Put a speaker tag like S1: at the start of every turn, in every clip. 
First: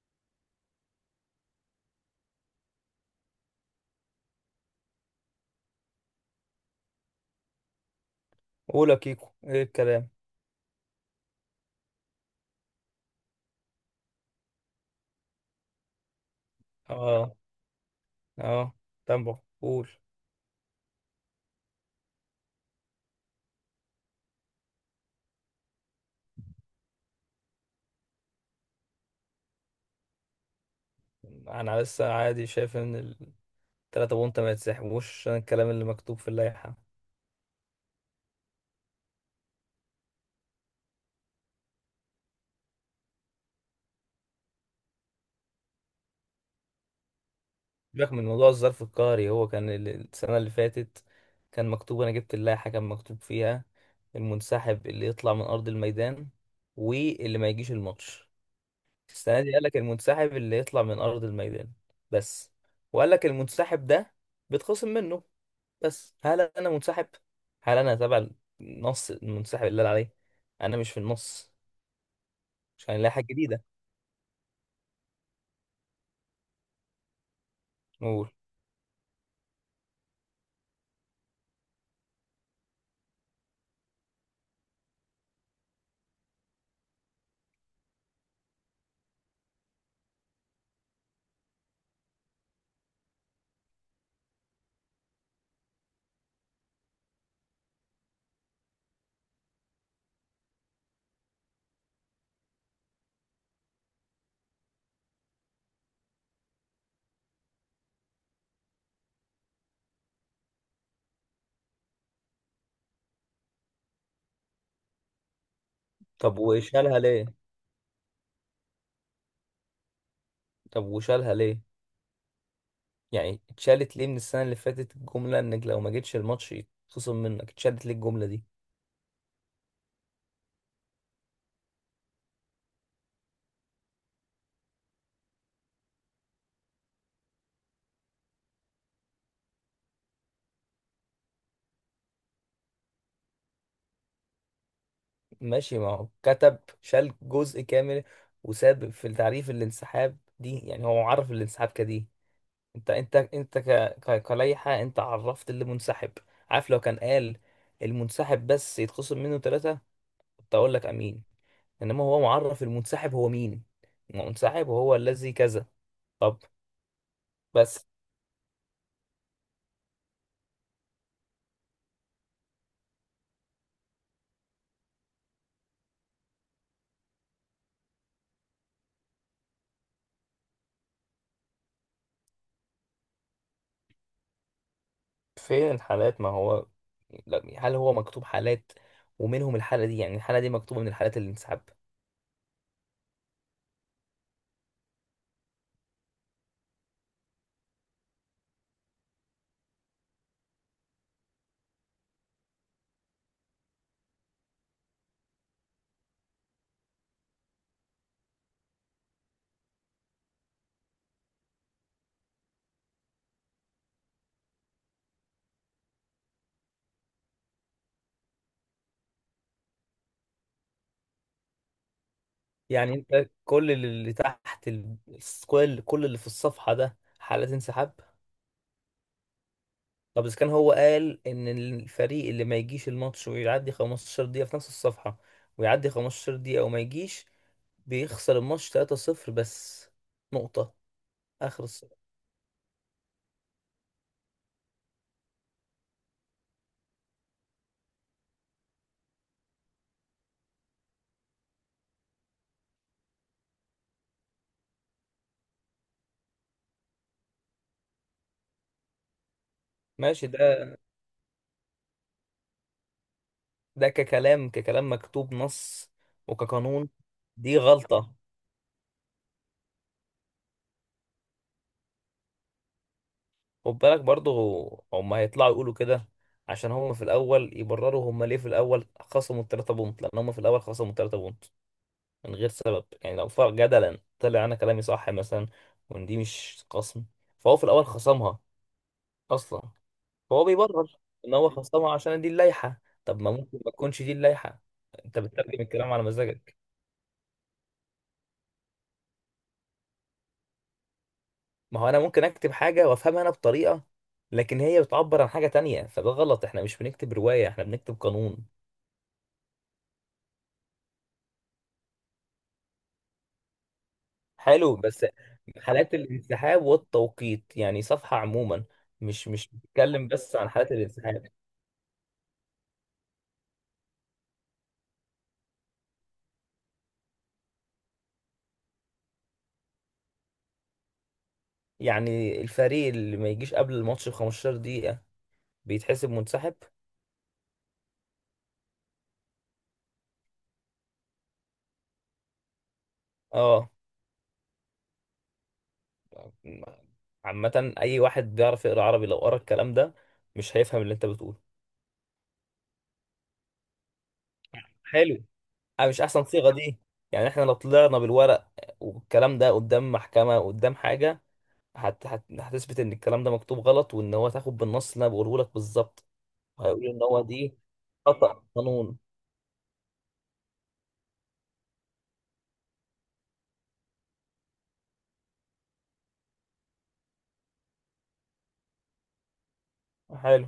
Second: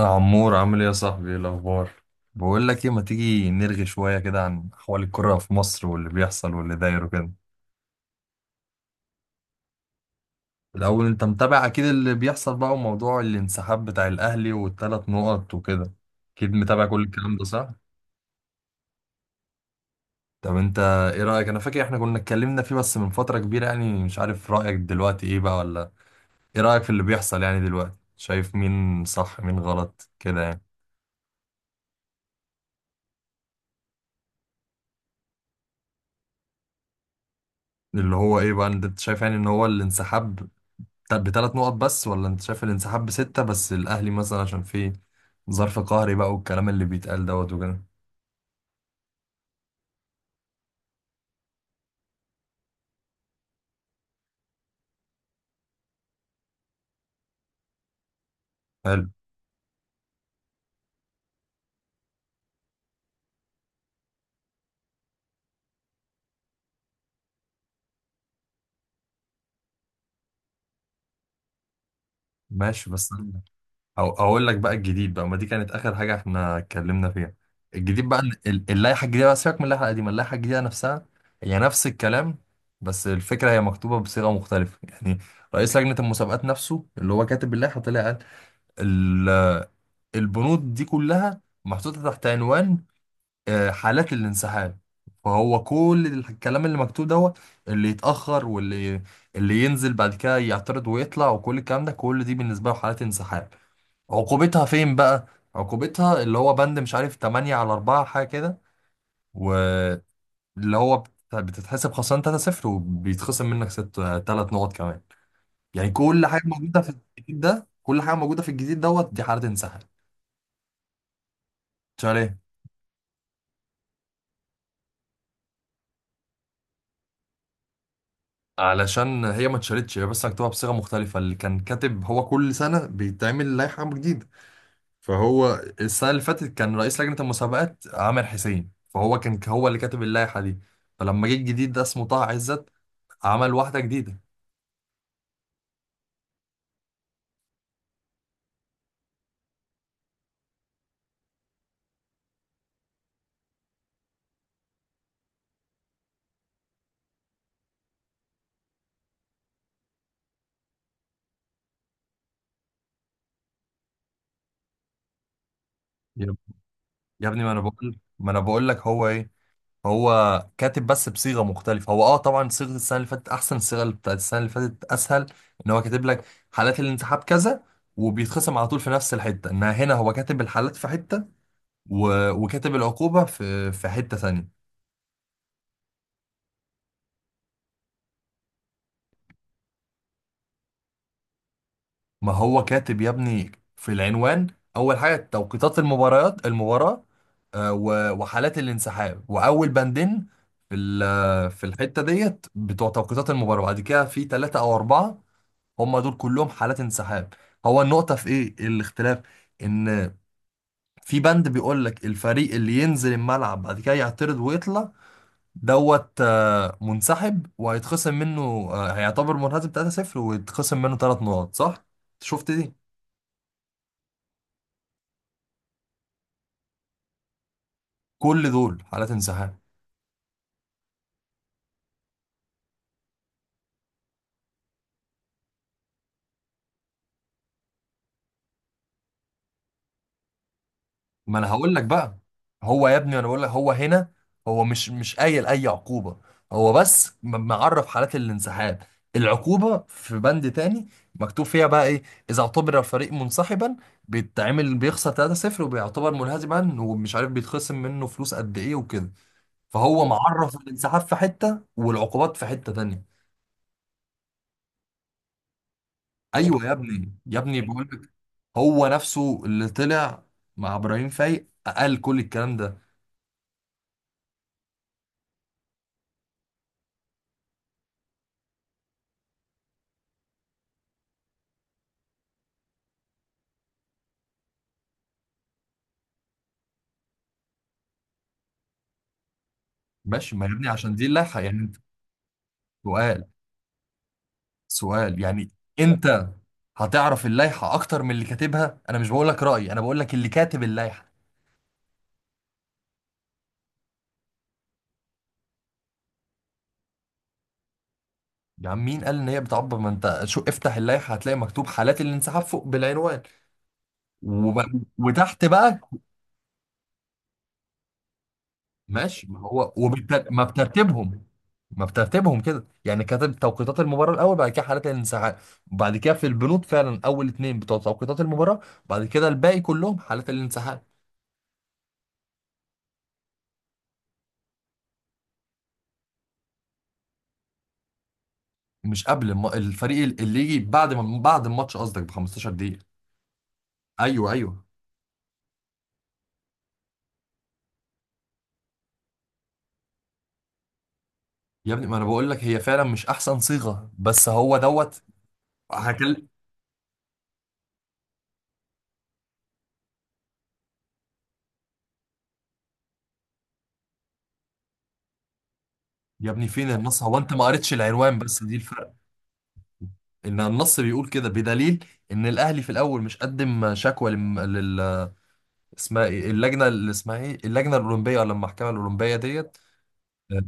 S1: يا عمور، عامل ايه يا صاحبي؟ ايه الاخبار؟ بقول لك ايه، ما تيجي نرغي شويه كده عن احوال الكره في مصر واللي بيحصل واللي داير وكده.
S2: قول يا كيكو، ايه الكلام؟
S1: الاول، انت متابع اكيد اللي بيحصل بقى وموضوع الانسحاب بتاع الاهلي والثلاث نقط وكده. اكيد متابع كل الكلام
S2: اه
S1: ده، صح؟
S2: اه. تمبو، قول.
S1: طب انت، ايه رايك؟ انا فاكر احنا كنا اتكلمنا فيه بس من فتره كبيره يعني، مش عارف رايك دلوقتي ايه بقى ولا. ايه رايك في اللي بيحصل يعني دلوقتي؟ شايف مين صح مين غلط كده يعني.
S2: انا لسه عادي شايف ان التلاتة بونت ما يتسحبوش عشان الكلام اللي مكتوب في اللائحة.
S1: اللي هو ايه بقى؟ انت شايف يعني ان هو الانسحاب طب بثلاث نقط بس، ولا انت شايف الانسحاب بستة، بس الاهلي مثلا عشان في ظرف قهري بقى والكلام اللي بيتقال دوت وكده.
S2: سيبك من موضوع الظرف القهري. هو كان السنة اللي فاتت كان مكتوب، انا جبت اللائحة كان مكتوب فيها المنسحب اللي يطلع من ارض الميدان واللي ما يجيش الماتش.
S1: حلو.
S2: السنة دي قالك المنسحب اللي يطلع من ارض الميدان بس، وقالك المنسحب ده بيتخصم منه، بس هل انا منسحب؟ هل انا تبع النص المنسحب اللي قال عليه؟ انا مش في النص.
S1: ماشي،
S2: مش
S1: بس
S2: هنلاقي حاجه
S1: أنا
S2: جديده.
S1: أو اقول لك بقى الجديد، بقى ما دي كانت اخر حاجة احنا اتكلمنا فيها. الجديد بقى
S2: نقول.
S1: اللائحة الجديدة، بقى سيبك من اللائحة القديمة، اللائحة الجديدة نفسها هي نفس الكلام. بس الفكرة هي مكتوبة بصيغة مختلفة يعني. رئيس لجنة المسابقات نفسه اللي هو كاتب اللائحة طلع قال ال- البنود دي كلها محطوطة تحت عنوان حالات الانسحاب. فهو كل الكلام اللي مكتوب دوت، اللي يتأخر واللي ينزل بعد كده يعترض ويطلع وكل الكلام ده، كل دي بالنسبة له حالات انسحاب. عقوبتها فين بقى؟ عقوبتها اللي هو بند مش عارف 8 على 4 حاجة كده، واللي هو بتتحسب خسران 3-0 وبيتخصم منك 6 3 نقط كمان. يعني كل
S2: طب
S1: حاجة موجودة في
S2: وشالها ليه
S1: الجديد ده، كل حاجة موجودة في الجديد دوت دي حالة انسحاب.
S2: طب وشالها ليه؟
S1: شايف؟
S2: يعني اتشالت ليه من السنه اللي فاتت الجمله انك لو ما جيتش الماتش يتخصم منك؟ اتشالت ليه الجمله دي؟
S1: علشان هي ما اتشالتش، هي بس مكتوبة بصيغة مختلفة. اللي كان كاتب، هو كل سنة بيتعمل لائحة جديدة. فهو السنة اللي فاتت كان رئيس لجنة المسابقات عامر حسين، فهو كان هو اللي كاتب اللائحة دي. فلما جه الجديد ده اسمه طه عزت، عمل واحدة جديدة.
S2: ماشي، ما هو كتب شال جزء كامل وساب في تعريف الانسحاب دي. يعني هو عرف الانسحاب كدي. انت كلائحه، انت عرفت اللي منسحب. عارف، لو كان قال المنسحب بس يتخصم منه ثلاثة، تقول لك امين، انما هو معرف المنسحب هو مين. المنسحب هو الذي كذا.
S1: يا
S2: طب.
S1: يا ابني، ما انا
S2: بس
S1: بقول ما انا بقول لك هو ايه. هو كاتب بس بصيغة مختلفة، هو طبعا صيغة السنة اللي فاتت احسن، الصيغة اللي بتاعت السنة اللي فاتت اسهل، ان هو كاتب لك حالات الانسحاب كذا وبيتخصم على طول في نفس الحتة، انها هنا هو كاتب الحالات في حتة، وكاتب العقوبة في حتة ثانية.
S2: فين الحالات؟ ما هو لا، هل هو مكتوب حالات ومنهم الحالة دي؟ يعني الحالة دي مكتوبة من الحالات اللي انسحب؟
S1: ما هو كاتب يا ابني في العنوان، أول حاجة توقيتات المباريات المباراة، وحالات الانسحاب، وأول بندين في الحتة ديت بتوع توقيتات المباراة، بعد كده في ثلاثة أو أربعة، هم دول كلهم حالات انسحاب. هو النقطة في إيه؟ الاختلاف إن في بند بيقول لك الفريق اللي ينزل الملعب بعد كده يعترض ويطلع دوت منسحب وهيتخصم منه، هيعتبر منهزم 3-0 ويتخصم منه 3 نقط، صح؟ شفت دي؟
S2: يعني انت كل اللي تحت كل اللي في الصفحة ده حالات انسحاب؟
S1: كل دول حالات انسحاب.
S2: طب اذا كان هو قال ان الفريق اللي ما يجيش الماتش ويعدي 15 دقيقة في نفس الصفحة، ويعدي 15 دقيقة وما يجيش بيخسر الماتش 3-0 بس، نقطة
S1: ما انا
S2: آخر.
S1: هقول لك بقى، هو يا ابني انا بقول لك هو هنا هو مش قايل اي عقوبة. هو بس معرف حالات الانسحاب، العقوبة في بند تاني مكتوب فيها بقى ايه. اذا اعتبر الفريق منسحبا، بيتعمل بيخسر 3-0 وبيعتبر منهزما، ومش عارف بيتخصم منه فلوس قد ايه وكده. فهو
S2: ماشي
S1: معرف
S2: ده
S1: الانسحاب في حتة، والعقوبات في حتة تانية.
S2: ده ككلام مكتوب نص
S1: ايوه يا
S2: وكقانون،
S1: ابني، يا
S2: دي
S1: ابني بقول لك
S2: غلطة.
S1: هو نفسه اللي طلع مع ابراهيم فايق قال كل الكلام ده.
S2: خد بالك برضه، هم هيطلعوا يقولوا كده، عشان هم في الأول يبرروا هم ليه في الأول خصموا التلاتة بونت. لأن هم في الأول خصموا التلاتة بونت من غير سبب. يعني لو فرق جدلا طلع أنا كلامي صح مثلا، وإن دي مش خصم، فهو في الأول خصمها أصلا.
S1: ماشي
S2: فهو
S1: ما يا ابني عشان
S2: بيبرر
S1: دي
S2: إن
S1: اللائحه
S2: هو
S1: يعني، انت
S2: خصمها عشان دي اللائحة. طب
S1: سؤال،
S2: ما ممكن ما تكونش دي اللائحة؟ أنت
S1: سؤال يعني،
S2: بتترجم الكلام على
S1: انت
S2: مزاجك.
S1: هتعرف اللائحه اكتر من اللي كاتبها؟ انا مش بقول لك رايي، انا بقول لك اللي كاتب اللائحه.
S2: ما هو انا ممكن اكتب حاجه وافهمها انا بطريقه، لكن هي بتعبر عن حاجه تانية، فده غلط. احنا مش بنكتب روايه، احنا بنكتب قانون.
S1: يا عم، مين قال ان هي بتعبر؟ ما انت شو افتح اللائحه هتلاقي مكتوب حالات الانسحاب فوق بالعنوان، وب...
S2: حلو، بس
S1: وتحت بقى
S2: حالات الانسحاب والتوقيت، يعني صفحه عموما.
S1: ماشي،
S2: مش
S1: ما
S2: مش
S1: هو
S2: بتتكلم بس
S1: ما
S2: عن حالات
S1: بترتيبهم.
S2: الانسحاب.
S1: ما بترتيبهم كده يعني، كاتب توقيتات المباراة الأول، بعد كده حالات الانسحاب، بعد كده في البنود فعلا أول اتنين بتوع توقيتات المباراة، بعد كده الباقي كلهم حالات الانسحاب.
S2: يعني الفريق اللي ما يجيش قبل الماتش ب 15 دقيقه بيتحسب منسحب.
S1: مش قبل الفريق اللي يجي بعد ما بعد الماتش قصدك ب 15 دقيقة.
S2: اه.
S1: أيوه، أيوه.
S2: عامه، اي واحد بيعرف يقرا عربي لو قرا الكلام ده مش هيفهم اللي انت بتقوله.
S1: يا ابني، ما أنا بقول لك هي فعلا مش أحسن صيغة، بس هو دوت
S2: حلو. آه، مش احسن
S1: هكل.
S2: صيغه دي. يعني احنا لو طلعنا بالورق والكلام ده قدام محكمه، قدام حاجه، هتثبت ان الكلام ده مكتوب غلط، وان هو تاخد بالنص اللي انا بقوله لك بالظبط.
S1: يا ابني، فين
S2: هيقول
S1: النص؟
S2: ان
S1: هو
S2: هو
S1: أنت ما
S2: دي
S1: قريتش العنوان بس،
S2: خطأ
S1: دي الفرق.
S2: قانون.
S1: إن النص بيقول كده بدليل إن الأهلي في الأول مش قدم شكوى اسمها ايه اللجنه، اللي اسمها ايه، اللجنه الاولمبيه ولا المحكمه الاولمبيه ديت؟ آه،
S2: حلو.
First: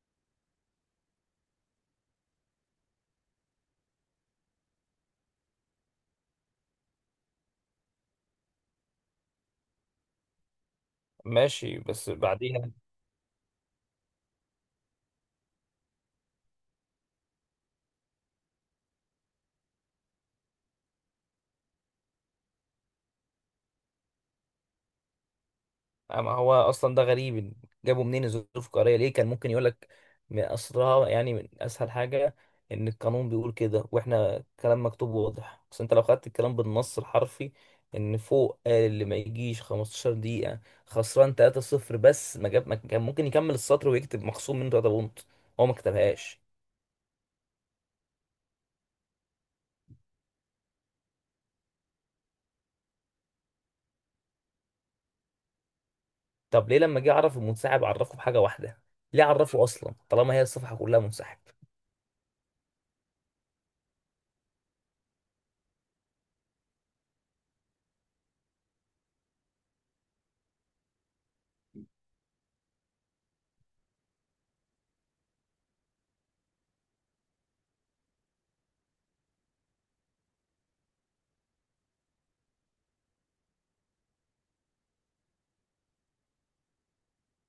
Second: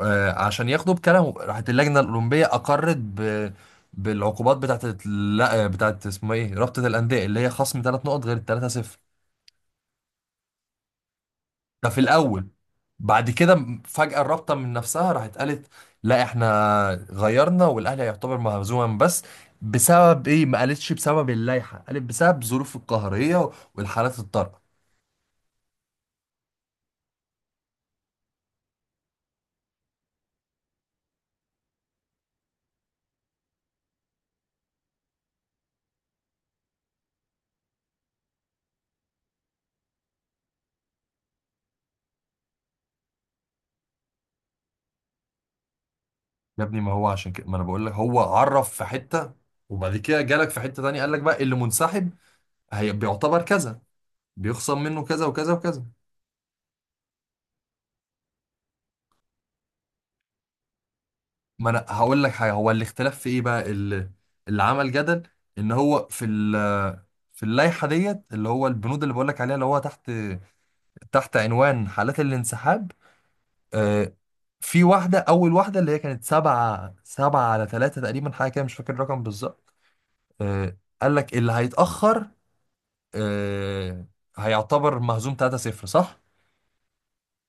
S1: عشان ياخدوا بكلامهم، راحت اللجنه الاولمبيه اقرت بالعقوبات بتاعت لا، بتاعت اسمه ايه، رابطه الانديه اللي هي خصم ثلاث نقط غير الثلاثه صفر.
S2: ماشي
S1: ده في
S2: بس
S1: الاول.
S2: بعدين.
S1: بعد كده فجاه الرابطه من نفسها راحت قالت لا احنا غيرنا، والاهلي هيعتبر مهزوما بس، بسبب ايه؟ ما قالتش بسبب اللائحه، قالت بسبب ظروف القهريه والحالات الطارئه.
S2: آه، ما هو اصلا ده غريب. جابوا منين الظروف القهريه؟ ليه كان ممكن يقول لك من اصلها، يعني من اسهل حاجه، ان القانون بيقول كده واحنا كلام مكتوب واضح. بس انت لو خدت الكلام بالنص الحرفي، ان فوق قال اللي ما يجيش 15 دقيقه خسران 3-0 بس، ما جاب، ما كان ممكن يكمل السطر ويكتب مخصوم منه 3 بونت. هو ما كتبهاش.
S1: يا ابني، ما هو عشان كده ما انا بقول لك هو عرف في حته، وبعد كده جالك في حته تانية قال لك بقى اللي منسحب هي بيعتبر كذا، بيخصم منه كذا وكذا وكذا.
S2: طب ليه لما جه يعرف المنسحب عرفه بحاجه واحده؟ ليه عرفه اصلا طالما هي الصفحه كلها منسحب؟
S1: ما انا هقول لك حاجه، هو الاختلاف في ايه بقى؟ اللي عمل جدل ان هو في اللائحه ديت، اللي هو البنود اللي بقول لك عليها اللي هو تحت، تحت عنوان حالات الانسحاب، آه، في واحده اول واحده اللي هي كانت سبعه على ثلاثه تقريبا حاجه كده، مش فاكر الرقم بالظبط. آه، قال لك اللي هيتاخر آه، هيعتبر مهزوم 3-0، صح؟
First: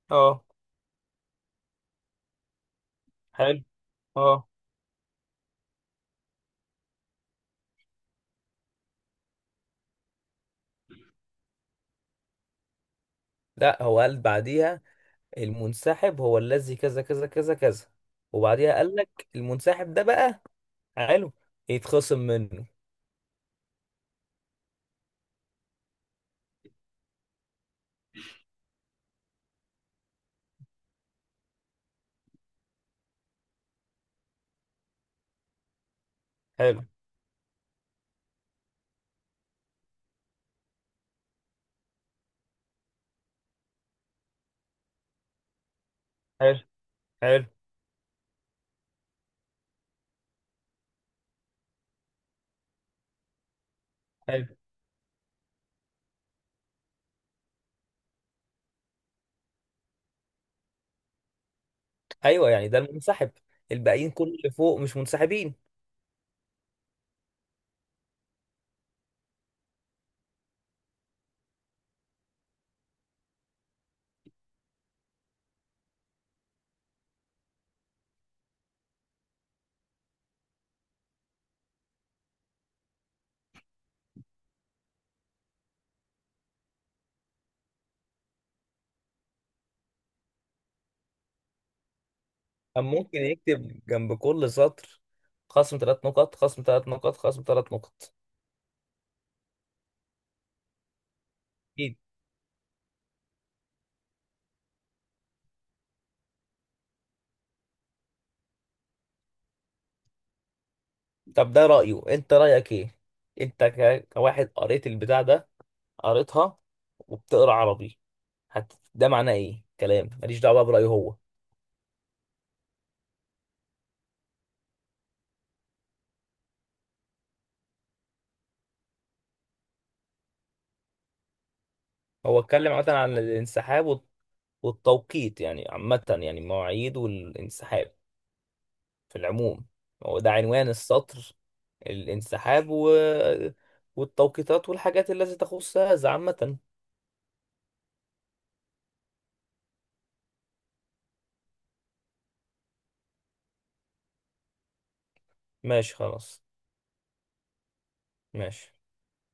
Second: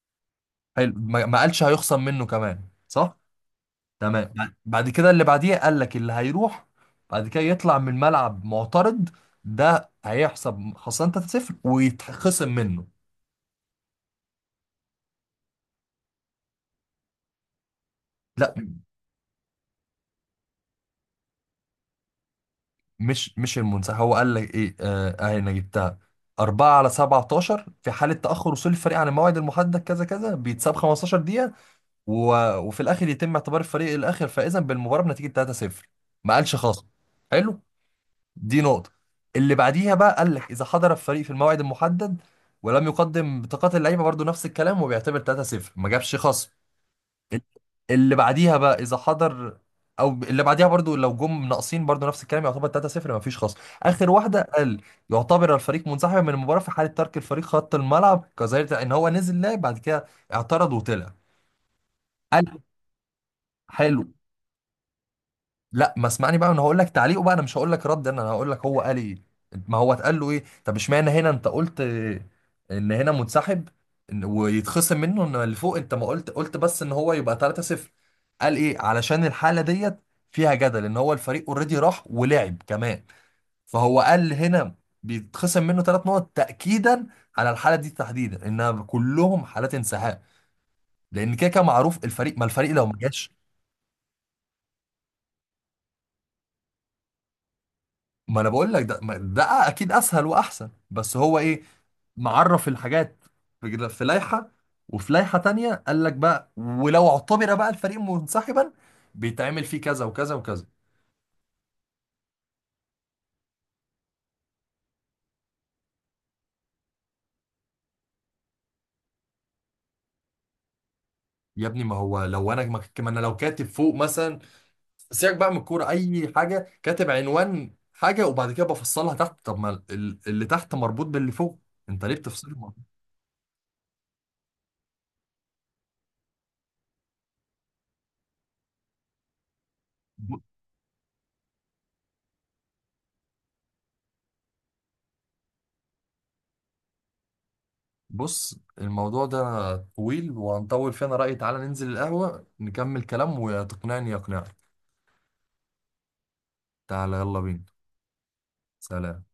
S2: اه.
S1: حلو، ما قالش هيخصم منه كمان، صح؟
S2: حلو.
S1: تمام،
S2: اه.
S1: بعد كده اللي بعديه قال لك اللي هيروح بعد كده يطلع من الملعب معترض، ده هيحسب خسران 3-0 ويتخصم منه.
S2: لا، هو قال بعديها المنسحب هو الذي كذا كذا كذا كذا،
S1: لا،
S2: وبعديها قال لك المنسحب ده بقى، حلو، يتخصم منه.
S1: مش المنسحب هو قال لك ايه، اهي انا جبتها. 4 على 17: في حالة تأخر وصول الفريق عن الموعد المحدد كذا كذا بيتساب 15 دقيقة، و... وفي الآخر يتم اعتبار الفريق الآخر فائزا بالمباراة بنتيجة 3-0، ما قالش
S2: حلو.
S1: خاص. حلو، دي نقطة. اللي بعديها بقى قال لك إذا حضر الفريق في الموعد المحدد ولم يقدم بطاقات اللعيبة، برضو نفس الكلام وبيعتبر 3-0، ما جابش خصم.
S2: حلو. حلو.
S1: اللي بعديها بقى إذا حضر، أو اللي بعديها برضو لو جم ناقصين، برضو نفس الكلام يعتبر 3-0، ما فيش خصم. آخر واحدة
S2: حلو.
S1: قال يعتبر الفريق منسحبا من المباراة في حالة ترك الفريق خط الملعب، كظاهرة إن هو نزل لعب بعد كده اعترض وطلع،
S2: ايوه،
S1: قال.
S2: يعني ده المنسحب. الباقيين
S1: حلو.
S2: كل اللي فوق مش منسحبين.
S1: لا، ما اسمعني بقى، انا هقول لك تعليقه بقى، انا مش هقول لك رد، انا هقول لك هو قال ايه. ما هو اتقال له ايه، طب اشمعنى هنا انت قلت ان هنا منسحب، ويتخصم منه، ان اللي فوق انت ما قلت، قلت بس ان هو يبقى 3-0. قال ايه؟ علشان الحالة ديت فيها جدل، ان هو الفريق اوريدي راح ولعب كمان، فهو قال هنا بيتخصم منه ثلاث نقط، تأكيدا على الحالة دي تحديدا انها كلهم حالات انسحاب، لان كده كده معروف الفريق لو
S2: أم
S1: ما
S2: ممكن
S1: جاش.
S2: يكتب جنب كل سطر خصم ثلاث نقط، خصم ثلاث نقط، خصم ثلاث نقط.
S1: ما انا بقول لك ده ده اكيد اسهل واحسن، بس هو ايه
S2: اكيد.
S1: معرف الحاجات في لائحه، وفي لائحه تانية قال لك بقى ولو اعتبر بقى الفريق منسحبا بيتعمل فيه كذا وكذا وكذا.
S2: طب ده رأيه، انت رأيك ايه؟ انت كواحد قريت البتاع ده، قريتها وبتقرا عربي، ده معناه ايه؟ كلام ماليش دعوة بقى برأيه هو.
S1: يا ابني، ما هو لو انا ما انا لو كاتب فوق مثلا، سيبك بقى من الكوره اي حاجه، كاتب عنوان حاجه وبعد كده بفصلها تحت، طب ما اللي تحت مربوط باللي فوق، انت ليه
S2: هو
S1: بتفصله؟
S2: اتكلم عامة عن الانسحاب والتوقيت، يعني عامة، يعني مواعيد والانسحاب في العموم. هو ده عنوان السطر، الانسحاب والتوقيتات والحاجات التي تخص هذا عامة.
S1: بص، الموضوع ده طويل وهنطول فيه، انا رأيي تعالى ننزل القهوة نكمل كلام، وتقنعني يقنعك.
S2: ماشي خلاص.
S1: تعالى، يلا بينا.
S2: ماشي.
S1: سلام.